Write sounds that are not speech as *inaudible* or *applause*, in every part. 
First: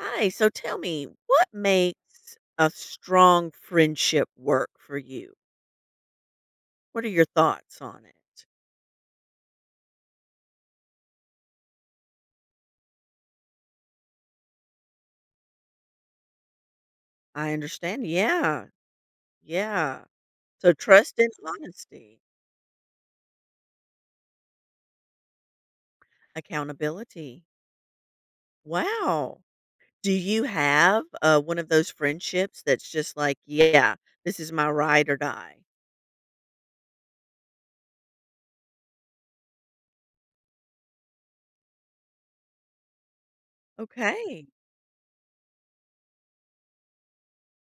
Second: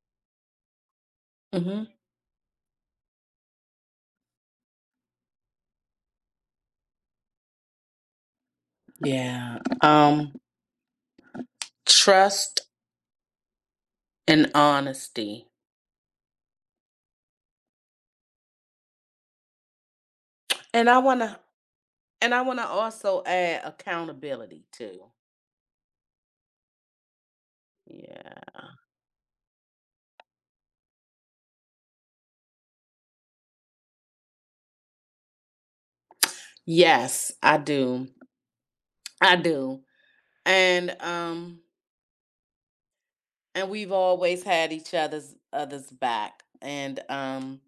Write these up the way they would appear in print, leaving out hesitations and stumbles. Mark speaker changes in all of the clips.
Speaker 1: Hi, so tell me, what
Speaker 2: hmm
Speaker 1: makes a strong friendship work for you? What are your thoughts on it?
Speaker 2: Yeah. Trust and honesty.
Speaker 1: I understand. Yeah. Yeah. So
Speaker 2: And I
Speaker 1: trust and
Speaker 2: wanna
Speaker 1: honesty,
Speaker 2: and I wanna also add accountability too.
Speaker 1: accountability.
Speaker 2: Yeah.
Speaker 1: Wow. Do you have one of those friendships that's just like, yeah, this is my ride or die?
Speaker 2: Yes, I do. I do. And um and we've always
Speaker 1: Okay.
Speaker 2: had each other's back. And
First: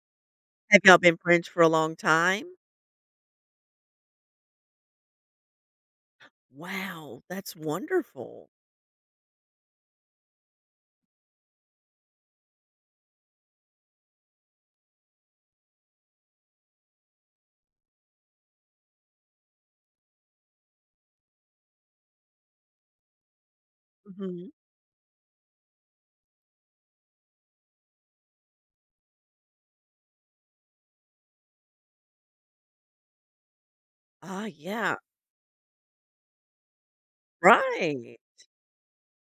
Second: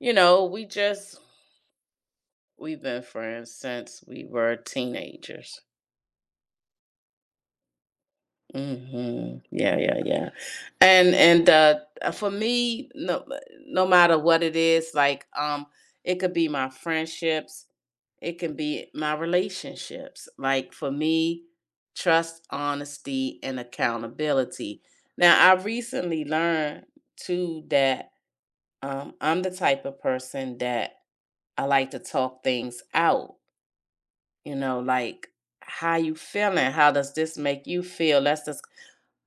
Speaker 2: you know, we
Speaker 1: Have y'all been
Speaker 2: just
Speaker 1: friends for a long time?
Speaker 2: we've been friends since we were teenagers.
Speaker 1: Wow. That's wonderful.
Speaker 2: Yeah, yeah, yeah. And For me, no matter what it is, like it could be my friendships, it can be my relationships. Like for me, trust, honesty, and
Speaker 1: Hmm.
Speaker 2: accountability. Now I recently learned too that I'm the type of person that I like to talk things out
Speaker 1: Ah,
Speaker 2: you know,
Speaker 1: yeah.
Speaker 2: like how you feeling? How does this make you
Speaker 1: Right.
Speaker 2: feel? That's just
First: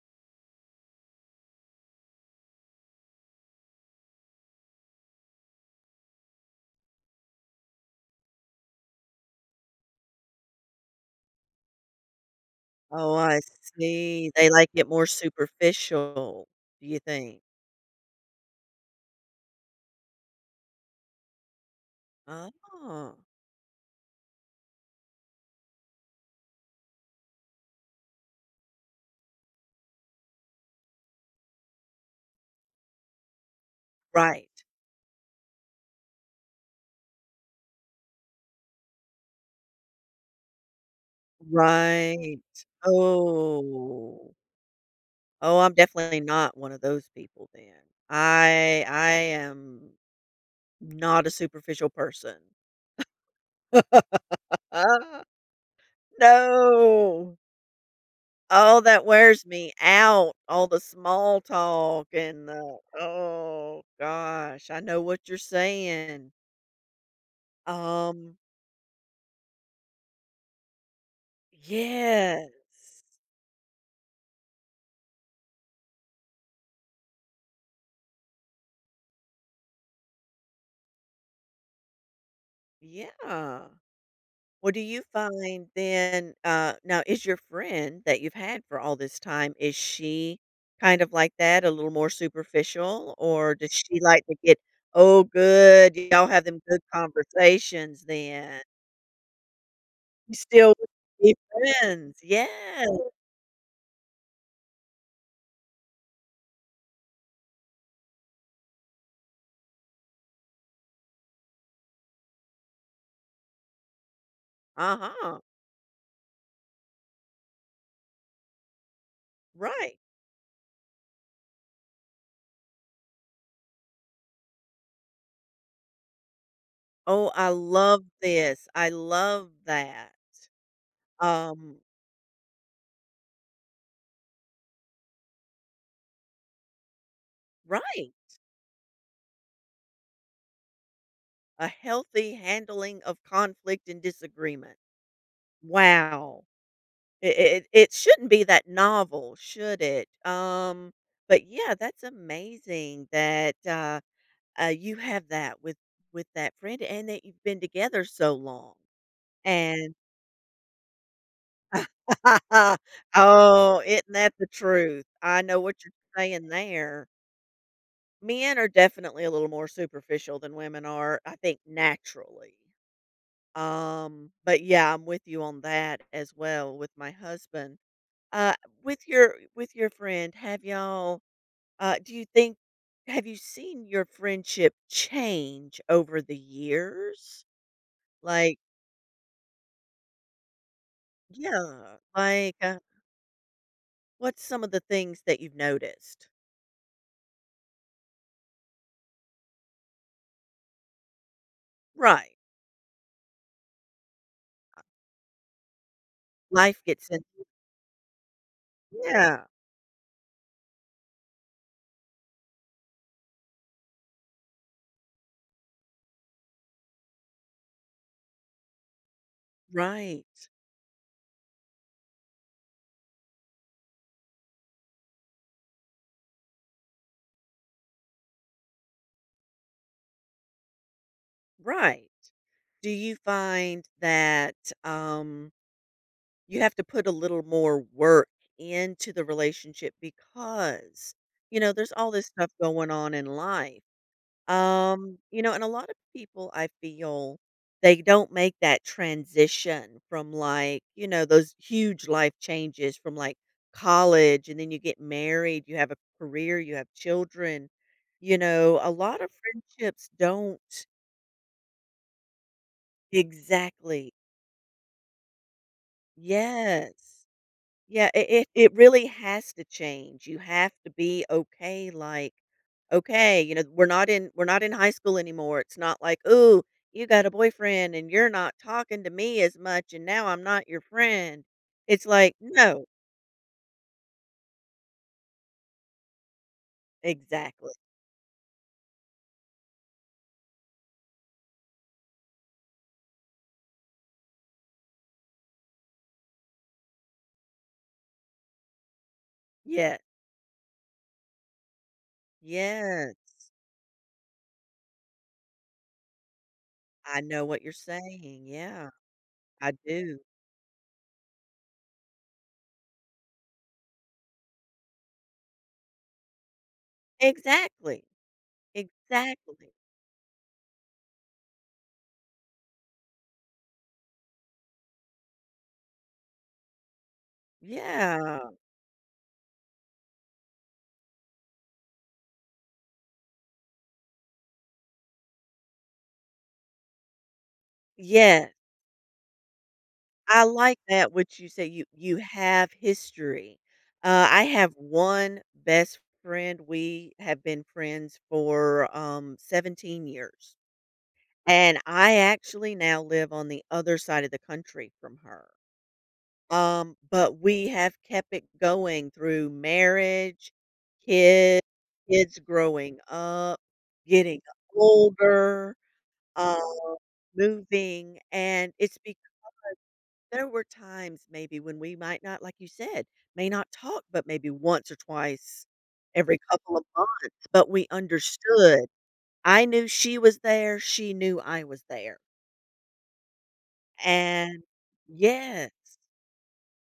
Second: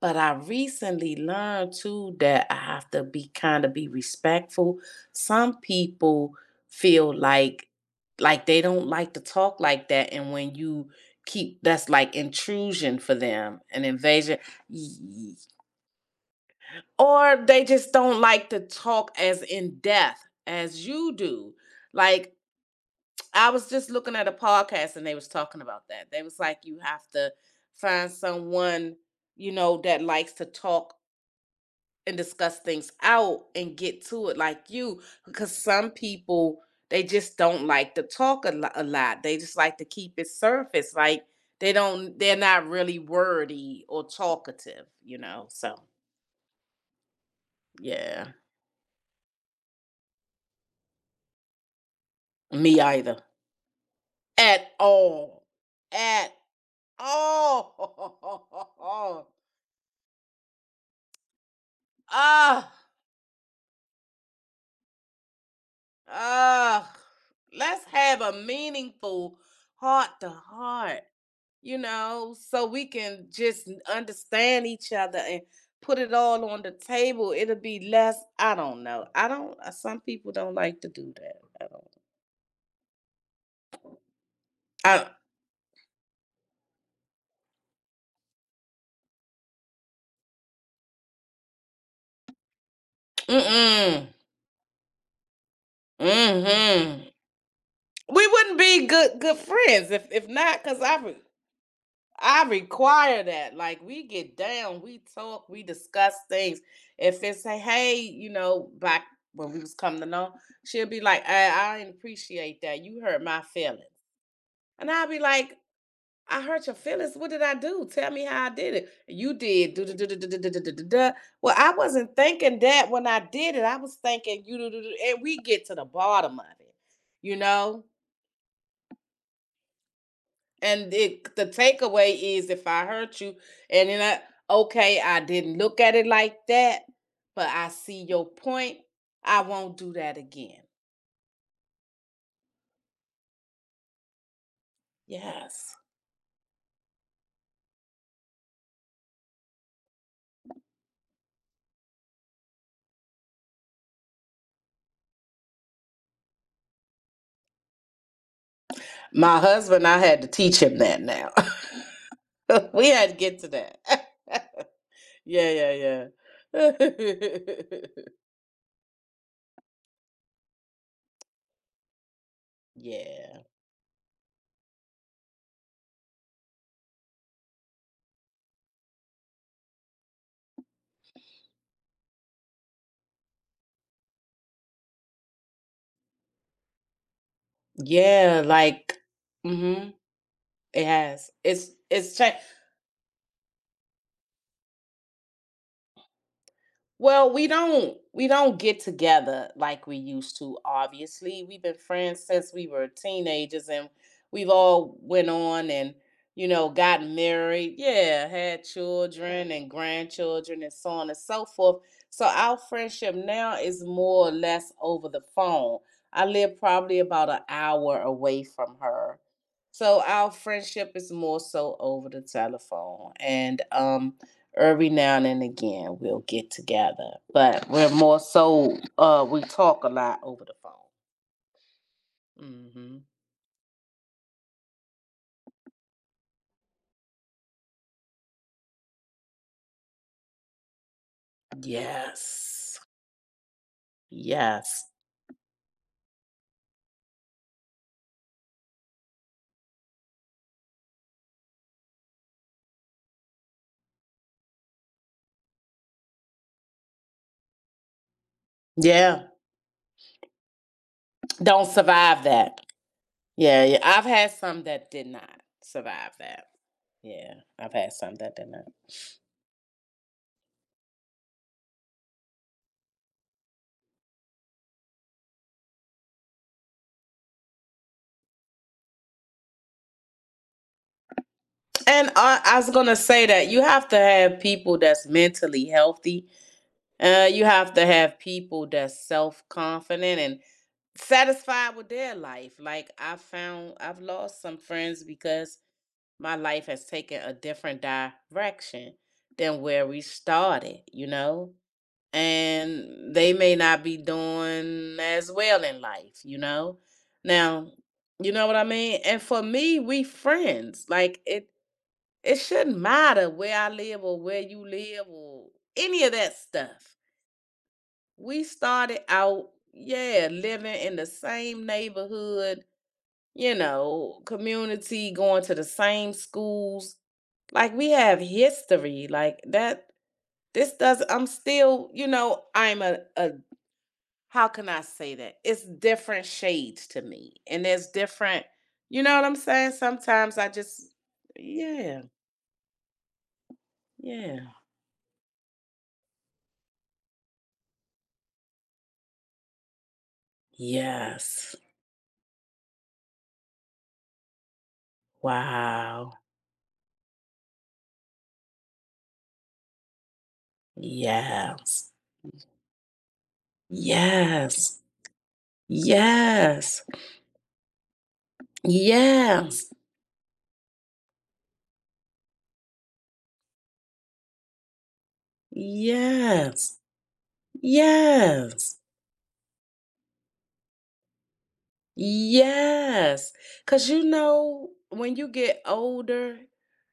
Speaker 2: but I recently learned too that I have to be kind of be respectful. Some people feel like they don't like to talk like that, and when you keep that's like intrusion for
Speaker 1: Oh, I
Speaker 2: them, an
Speaker 1: see.
Speaker 2: invasion.
Speaker 1: They like it more
Speaker 2: Y-
Speaker 1: superficial, do you
Speaker 2: or
Speaker 1: think?
Speaker 2: they just don't like to talk as in depth as you do. Like
Speaker 1: Oh.
Speaker 2: I was just looking at a podcast and they was talking about that. They was like, you have to find someone, you know, that likes to talk and discuss things out and get to it
Speaker 1: Right.
Speaker 2: like you. Because some people, they just don't like to talk a lot. They just like to keep it surface. Like they don't, they're
Speaker 1: Right.
Speaker 2: not really wordy or
Speaker 1: Oh.
Speaker 2: talkative, you know?
Speaker 1: Oh, I'm
Speaker 2: So
Speaker 1: definitely not one of those people then.
Speaker 2: yeah,
Speaker 1: I am not a superficial person.
Speaker 2: me either.
Speaker 1: *laughs*
Speaker 2: At
Speaker 1: Ah,
Speaker 2: all. At
Speaker 1: no. Oh, that
Speaker 2: all.
Speaker 1: wears me out. All the small talk and
Speaker 2: *laughs* Ah.
Speaker 1: the oh gosh, I know what you're saying.
Speaker 2: Ugh, let's have a
Speaker 1: Um,
Speaker 2: meaningful heart to heart, you know,
Speaker 1: yes.
Speaker 2: so we can just understand each other and put it all on the table. It'll be less, I don't know. I don't, some people don't like to do that.
Speaker 1: Yeah. Well, do
Speaker 2: I
Speaker 1: you
Speaker 2: don't,
Speaker 1: find then now is your friend that you've had for all this time, is she kind of like that, a little more superficial,
Speaker 2: I,
Speaker 1: or does she
Speaker 2: mm-mm,
Speaker 1: like to get, oh good, y'all have them good
Speaker 2: mm-hmm.
Speaker 1: conversations
Speaker 2: We wouldn't
Speaker 1: then?
Speaker 2: be good friends if
Speaker 1: You
Speaker 2: not,
Speaker 1: still
Speaker 2: because
Speaker 1: be friends.
Speaker 2: I
Speaker 1: Yes.
Speaker 2: require that. Like we get down, we talk, we discuss things. If it's a hey, you know, back when we was coming to know, she'll be like, I didn't appreciate that. You hurt my feelings. And I'll be
Speaker 1: Uh-huh.
Speaker 2: like, I hurt your feelings. What did I do? Tell me how I did it. You did. Do, do,
Speaker 1: Right.
Speaker 2: do, do, do, do, do, do, do, do. Well, I wasn't thinking that when I did it. I was thinking you do, do, do," and we get to the bottom of it,
Speaker 1: Oh,
Speaker 2: you
Speaker 1: I
Speaker 2: know?
Speaker 1: love this. I love that.
Speaker 2: And it the
Speaker 1: Um,
Speaker 2: takeaway is if I hurt you and then I okay, I didn't look at it like that, but I see
Speaker 1: right.
Speaker 2: your point. I won't do that again.
Speaker 1: A healthy handling of conflict and disagreement.
Speaker 2: Yes.
Speaker 1: Wow. It shouldn't be that novel, should it? But yeah, that's amazing that you have that with that friend, and that you've been together so long.
Speaker 2: My husband,
Speaker 1: And
Speaker 2: I had to teach him that now. *laughs*
Speaker 1: *laughs*
Speaker 2: We had to get to that.
Speaker 1: oh, isn't that the truth?
Speaker 2: *laughs*
Speaker 1: I
Speaker 2: Yeah,
Speaker 1: know what you're
Speaker 2: yeah,
Speaker 1: saying
Speaker 2: yeah.
Speaker 1: there.
Speaker 2: *laughs*
Speaker 1: Men are definitely a little more superficial than women are. I think naturally.
Speaker 2: Yeah.
Speaker 1: But yeah, I'm with you on that as well with my husband. Uh, with your with your friend, have y'all do you think have you seen your friendship change over the years?
Speaker 2: Yeah,
Speaker 1: Like,
Speaker 2: like mm mhm. It has. It's
Speaker 1: yeah,
Speaker 2: it's changed.
Speaker 1: like what's some of the things that you've noticed?
Speaker 2: Well, we don't get together like we used to, obviously. We've been friends
Speaker 1: Right.
Speaker 2: since we were teenagers and we've all went on and you know,
Speaker 1: Life
Speaker 2: got
Speaker 1: gets in.
Speaker 2: married, yeah, had
Speaker 1: Yeah,
Speaker 2: children and grandchildren and so on and so forth. So our friendship now is more or less over the phone. I live probably about an hour away from her. So
Speaker 1: right.
Speaker 2: our friendship is more so over the telephone. And every now and again we'll get together, but we're more so we talk a lot over the
Speaker 1: Right.
Speaker 2: phone.
Speaker 1: Do you find that um you have to put a little more work into the relationship because, you know, there's all this stuff
Speaker 2: Yes,
Speaker 1: going on in life.
Speaker 2: yes,
Speaker 1: You know, and a lot of people I feel they don't make that transition from like, you know, those huge life changes from like college and then you get married, you have a career, you have children. You know, a lot
Speaker 2: yeah.
Speaker 1: of friendships don't.
Speaker 2: Don't survive that. Yeah, yeah. I've
Speaker 1: Exactly.
Speaker 2: had some that did not survive that.
Speaker 1: Yes.
Speaker 2: Yeah, I've had
Speaker 1: Yeah,
Speaker 2: some
Speaker 1: it
Speaker 2: that
Speaker 1: it
Speaker 2: did not.
Speaker 1: it really has to change. You have to be okay, like, "Okay, you know, we're not in high school anymore." It's not like, "Ooh, you got a boyfriend and you're not talking to me as much, and now I'm not your friend." It's
Speaker 2: And
Speaker 1: like,
Speaker 2: I was
Speaker 1: "No."
Speaker 2: gonna say that you have to have people that's mentally healthy. You
Speaker 1: Exactly.
Speaker 2: have to have people that's self confident and satisfied with their life. Like I found I've lost some friends because my life has taken a different direction than where
Speaker 1: Yeah.
Speaker 2: we started, you know? And
Speaker 1: Yes.
Speaker 2: they may not be doing as well in life, you know?
Speaker 1: I know what
Speaker 2: Now,
Speaker 1: you're
Speaker 2: you
Speaker 1: saying.
Speaker 2: know what I
Speaker 1: Yeah,
Speaker 2: mean? And for
Speaker 1: I
Speaker 2: me, we
Speaker 1: do.
Speaker 2: friends. Like it shouldn't matter where I live or where you live or any of that stuff.
Speaker 1: Exactly.
Speaker 2: We started out,
Speaker 1: Exactly.
Speaker 2: yeah, living in the same neighborhood you know, community, going to the same schools. Like we have
Speaker 1: Yeah.
Speaker 2: history. Like that this does I'm still, you know, I'm a how can I say that? It's different shades to me. And there's different,
Speaker 1: Yes.
Speaker 2: you know what I'm saying? Sometimes
Speaker 1: I
Speaker 2: I
Speaker 1: like
Speaker 2: just
Speaker 1: that what you say
Speaker 2: yeah,
Speaker 1: you have history. I
Speaker 2: yeah.
Speaker 1: have one best friend, we have been friends for, 17 years,
Speaker 2: Yes.
Speaker 1: and I actually now live on the other side of the country from her,
Speaker 2: Wow.
Speaker 1: but we have kept it going through marriage, kids,
Speaker 2: Yes.
Speaker 1: kids growing up, getting
Speaker 2: Yes.
Speaker 1: older,
Speaker 2: Yes.
Speaker 1: um, moving, and it's be
Speaker 2: Yes.
Speaker 1: there were times maybe when we might not, like you said, may not talk, but maybe once or twice every couple
Speaker 2: Yes.
Speaker 1: of months, but we
Speaker 2: Yes.
Speaker 1: understood. I knew she was there, she knew I was there.
Speaker 2: Yes, because you
Speaker 1: And
Speaker 2: know, when you get
Speaker 1: yes,
Speaker 2: older,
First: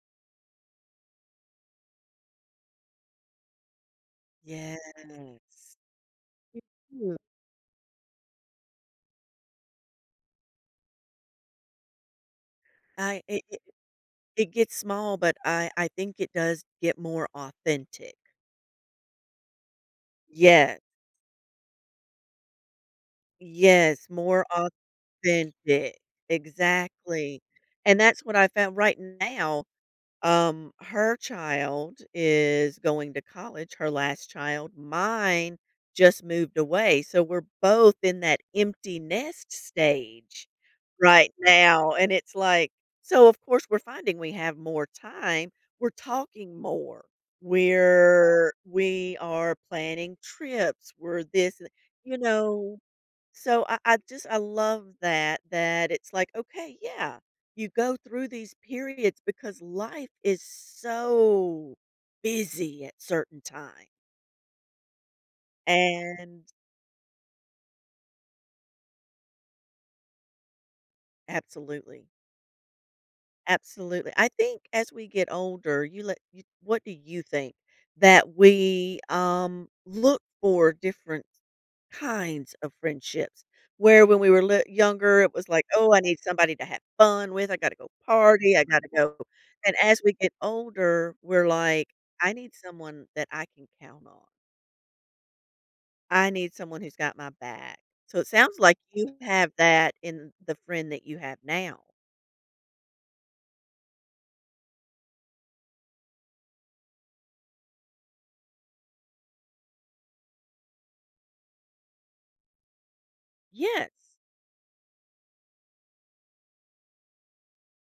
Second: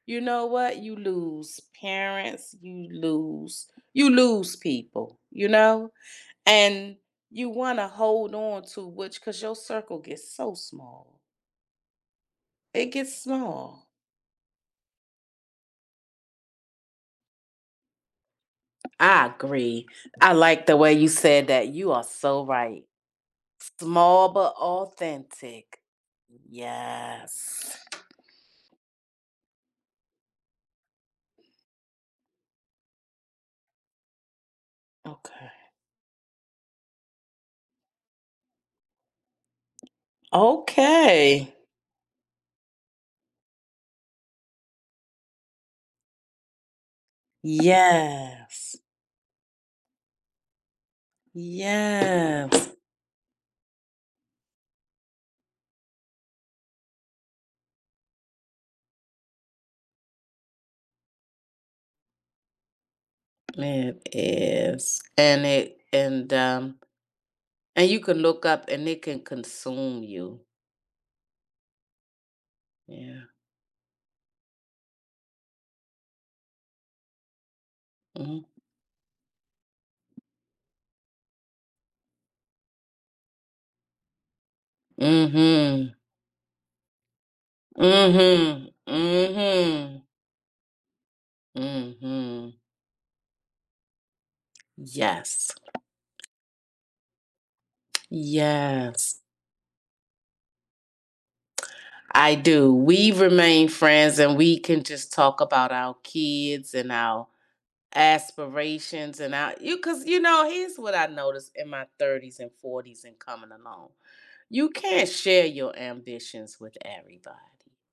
Speaker 2: you know what? You lose parents, you lose
Speaker 1: yes.
Speaker 2: people, you know? And
Speaker 1: Mhm.
Speaker 2: you want to hold on to which, because your circle gets so small. It gets
Speaker 1: I it it
Speaker 2: small.
Speaker 1: It gets small, but I think it does get more authentic.
Speaker 2: I agree. I like the
Speaker 1: Yes,
Speaker 2: way you said that. You are so right.
Speaker 1: yes,
Speaker 2: Small
Speaker 1: more
Speaker 2: but authentic.
Speaker 1: authentic. Exactly.
Speaker 2: Yes.
Speaker 1: And that's what I found right now. Her child is going to college, her last child.
Speaker 2: Okay.
Speaker 1: Mine just moved away, so we're both in that empty nest stage right
Speaker 2: Okay.
Speaker 1: now, and it's like so of course, we're finding we have more time, we're talking more,
Speaker 2: Yes.
Speaker 1: we are planning trips, we're this and you
Speaker 2: Yes,
Speaker 1: know so I just I love that that it's like okay yeah you go through these periods because life is so busy at certain times
Speaker 2: it is. And it
Speaker 1: and
Speaker 2: and you can look up and it can consume you.
Speaker 1: absolutely.
Speaker 2: Yeah.
Speaker 1: Absolutely. I think as we get older, what do you think that
Speaker 2: Mhm.
Speaker 1: we look for different kinds of friendships? Where when we were younger, it was like, oh,
Speaker 2: Mhm.
Speaker 1: I need somebody to have fun with. I got to go
Speaker 2: Mhm.
Speaker 1: party. I got to go. And as
Speaker 2: Mhm.
Speaker 1: we get older, we're like, I
Speaker 2: Mhm.
Speaker 1: need someone that I can count on.
Speaker 2: Yes.
Speaker 1: I need someone who's got my back. So it sounds like you
Speaker 2: Yes.
Speaker 1: have that in the friend that you have now.
Speaker 2: I do. We remain friends and we can just talk about our kids and our aspirations and our you cuz you know, here's what I noticed in my 30s and 40s and coming along.
Speaker 1: Yes.
Speaker 2: You can't share your ambitions with everybody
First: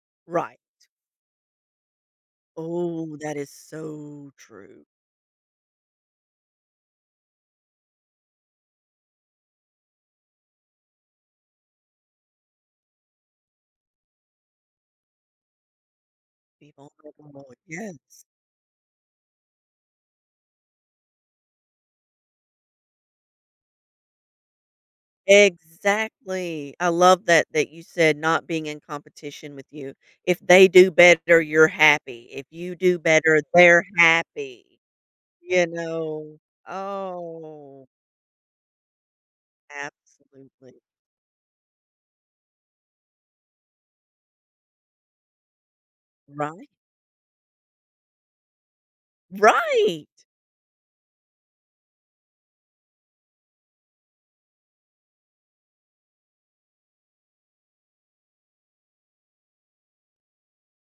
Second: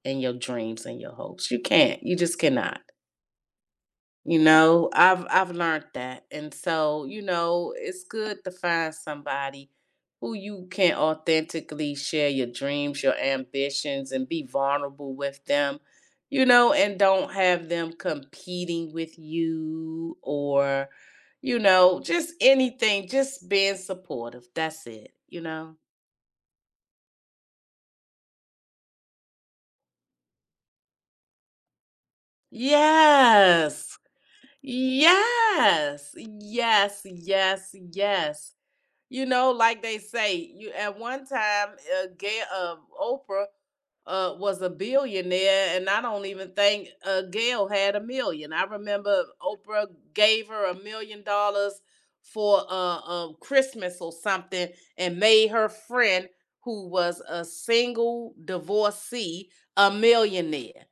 Speaker 2: and your
Speaker 1: Right.
Speaker 2: dreams and your hopes. You can't. You just cannot.
Speaker 1: Oh, that is so
Speaker 2: You
Speaker 1: true.
Speaker 2: know, I've learned that. And so, you know, it's good to find somebody who you can authentically share your dreams, your ambitions and be vulnerable with them. You know,
Speaker 1: Be
Speaker 2: and don't
Speaker 1: vulnerable.
Speaker 2: have them
Speaker 1: Yes.
Speaker 2: competing with you or you know, just anything, just being supportive. That's it, you know.
Speaker 1: Exactly. I love that that you said not being in competition with you. If they do better, you're happy. If you do better, they're
Speaker 2: Yes.
Speaker 1: happy. You
Speaker 2: Yes,
Speaker 1: know?
Speaker 2: yes, yes,
Speaker 1: Oh,
Speaker 2: yes. You know, like they say, you
Speaker 1: absolutely.
Speaker 2: at one time, Gail, Oprah, was a billionaire, and I don't even
Speaker 1: Right.
Speaker 2: think Gail had a million. I remember Oprah
Speaker 1: Right.
Speaker 2: gave her $1 million for Christmas or something, and made her friend, who was a single divorcee, a millionaire.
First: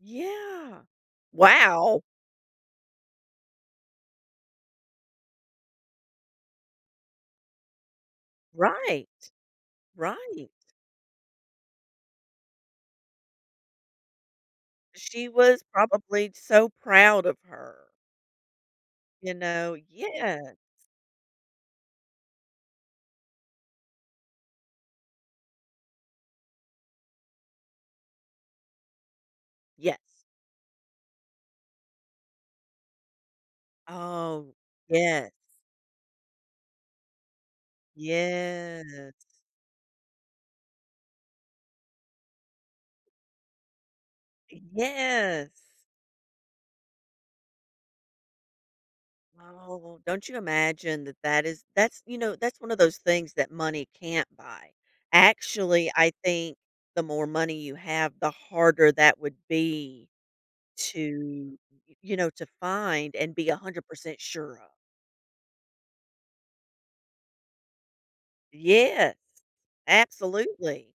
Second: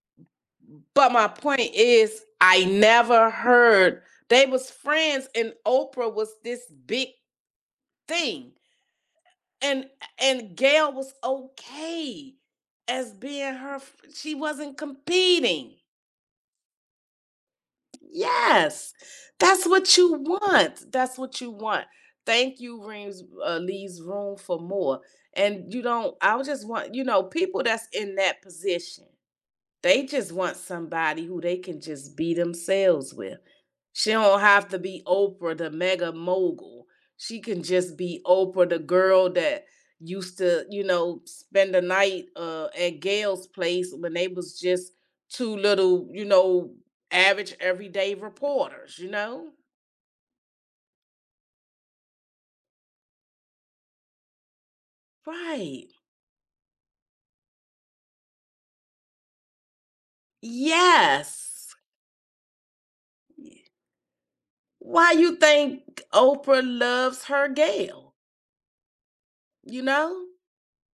Speaker 1: Yeah.
Speaker 2: But my point
Speaker 1: Wow.
Speaker 2: is, I never heard they was friends, and Oprah was this big thing,
Speaker 1: Right.
Speaker 2: and
Speaker 1: Right.
Speaker 2: and Gail was okay as being her. She wasn't
Speaker 1: She was
Speaker 2: competing.
Speaker 1: probably so proud of her.
Speaker 2: Yes,
Speaker 1: You
Speaker 2: that's
Speaker 1: know?
Speaker 2: what you
Speaker 1: Yeah.
Speaker 2: want. That's what you want. Thank you, Reams leaves room for more. And you don't. I would just want you know people that's in that position. They
Speaker 1: Yes.
Speaker 2: just want somebody who they can just be themselves with. She don't
Speaker 1: Oh,
Speaker 2: have to be
Speaker 1: yes,
Speaker 2: Oprah, the mega mogul. She can just be Oprah, the
Speaker 1: yes,
Speaker 2: girl that used to, you know, spend the night at Gail's place when they was just
Speaker 1: yes.
Speaker 2: two little, you know, average everyday reporters, you know?
Speaker 1: Oh, don't you imagine that that is that's one of those things that money can't buy.
Speaker 2: Right.
Speaker 1: Actually, I think the more money you have, the harder that would be to,
Speaker 2: Yes.
Speaker 1: you know, to find and be 100% sure of.
Speaker 2: Why you think Oprah loves her Gail?
Speaker 1: Yes,
Speaker 2: You know?
Speaker 1: absolutely.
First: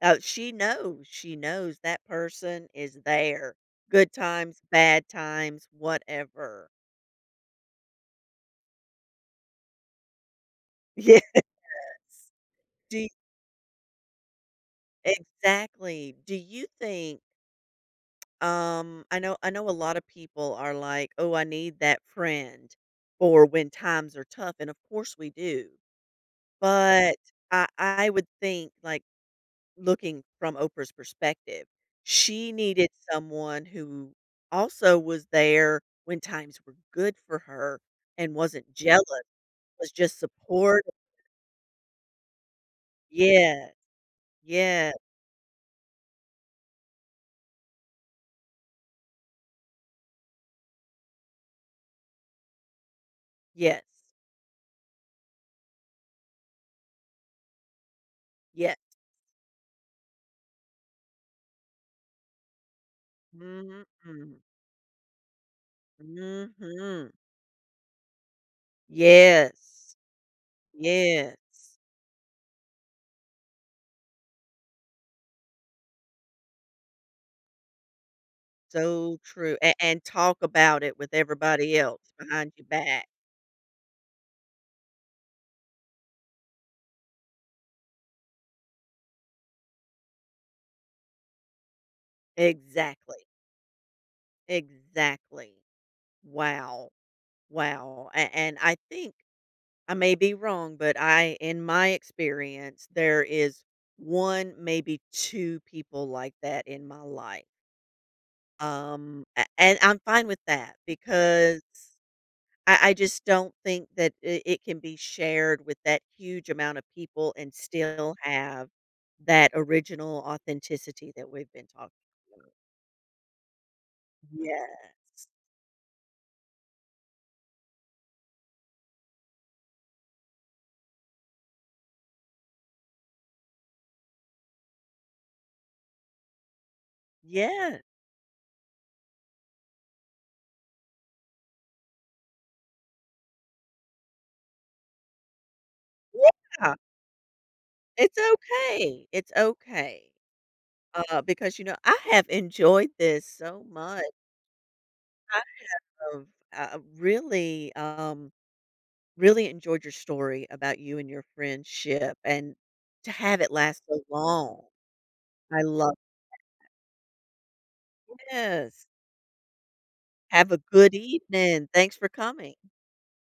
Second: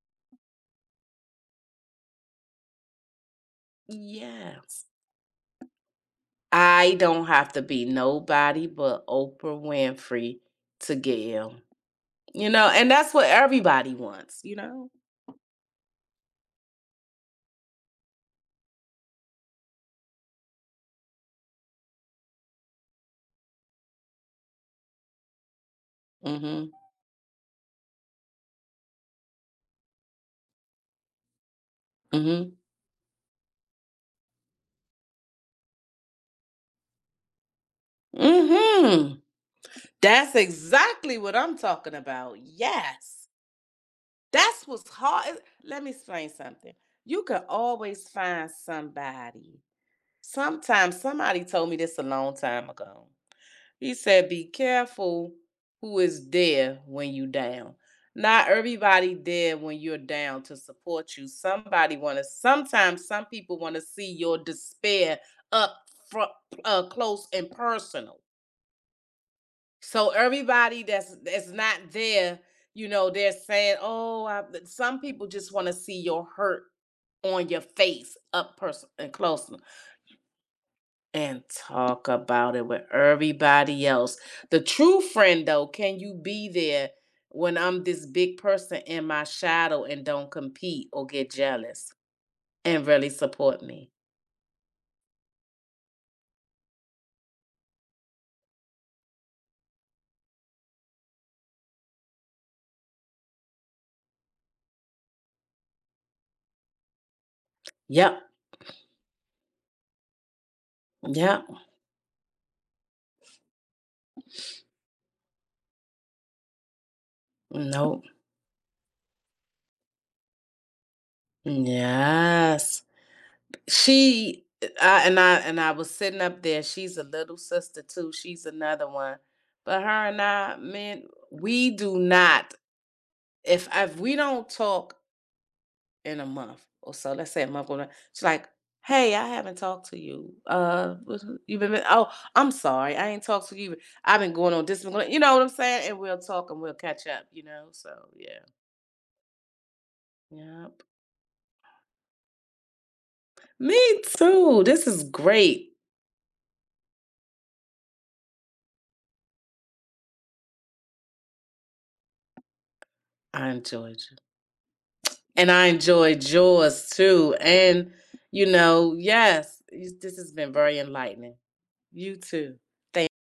Speaker 1: She knows that person is there. Good times,
Speaker 2: Yes.
Speaker 1: bad times, whatever.
Speaker 2: I don't have to be nobody but Oprah Winfrey to get
Speaker 1: *laughs*
Speaker 2: him. You know, and
Speaker 1: Do
Speaker 2: that's what everybody wants, you know?
Speaker 1: exactly. Do you think I know a lot of people are like, "Oh, I need that friend for when times are tough." And of course we do.
Speaker 2: Mm-hmm.
Speaker 1: But I would think like looking from Oprah's perspective, she
Speaker 2: Mm-hmm.
Speaker 1: needed someone who also was there when times were good for her and wasn't jealous,
Speaker 2: Mm-hmm.
Speaker 1: was just
Speaker 2: That's
Speaker 1: supportive.
Speaker 2: exactly what I'm talking about. Yes.
Speaker 1: Yes.
Speaker 2: That's what's
Speaker 1: Yes.
Speaker 2: hard. Let me explain something. You can always find somebody. Sometimes somebody told me this a long time ago.
Speaker 1: Yes.
Speaker 2: He said, "Be careful who is there when you down. Not
Speaker 1: Yes.
Speaker 2: everybody there when you're down to support you. Somebody want to. Sometimes some people want to see
Speaker 1: Mhm.
Speaker 2: your despair up front,
Speaker 1: Mhm.
Speaker 2: close and personal."
Speaker 1: Yes.
Speaker 2: So everybody that's
Speaker 1: Yes.
Speaker 2: that's not there, you know, they're saying, "Oh, I, some people just want to see your hurt on your face, up person and
Speaker 1: So
Speaker 2: closer,
Speaker 1: true. And talk about it with
Speaker 2: and
Speaker 1: everybody else
Speaker 2: talk
Speaker 1: behind
Speaker 2: about it
Speaker 1: your
Speaker 2: with
Speaker 1: back.
Speaker 2: everybody else." The true friend, though, can you be there when I'm this big person in my shadow and don't compete or get jealous and really
Speaker 1: Exactly.
Speaker 2: support me?
Speaker 1: Exactly. Wow. Wow. And I think I may be wrong, but I, in my experience, there is one, maybe two people like that in my life.
Speaker 2: Yep,
Speaker 1: And I'm fine with that
Speaker 2: yep,
Speaker 1: because I just don't think that it can be shared with that huge amount of people and
Speaker 2: nope,
Speaker 1: still have that original authenticity that we've been talking about.
Speaker 2: yes. She
Speaker 1: Yeah.
Speaker 2: I was sitting up there. She's a little sister too. She's another one. But her and I, man, we do not. If we don't talk in a month or so, let's say a month or
Speaker 1: Yeah.
Speaker 2: not, she's like, "Hey, I haven't talked to you. You've been oh, I'm sorry, I ain't talked to you. I've been going on this, been going, you know what I'm saying? And we'll talk and we'll
Speaker 1: Yeah.
Speaker 2: catch up, you know. So
Speaker 1: It's
Speaker 2: yeah,
Speaker 1: okay. It's okay.
Speaker 2: yep.
Speaker 1: Because, you know, I have enjoyed this so
Speaker 2: Me
Speaker 1: much.
Speaker 2: too. This is
Speaker 1: I
Speaker 2: great.
Speaker 1: have, really, really enjoyed your story about you and your friendship and to have
Speaker 2: I
Speaker 1: it last so
Speaker 2: enjoyed you.
Speaker 1: long.
Speaker 2: And
Speaker 1: I
Speaker 2: I
Speaker 1: love it.
Speaker 2: enjoyed yours too. And, you
Speaker 1: Yes.
Speaker 2: know, yes, this has
Speaker 1: Have
Speaker 2: been
Speaker 1: a
Speaker 2: very
Speaker 1: good
Speaker 2: enlightening.
Speaker 1: evening. Thanks for
Speaker 2: You
Speaker 1: coming.
Speaker 2: too. Thank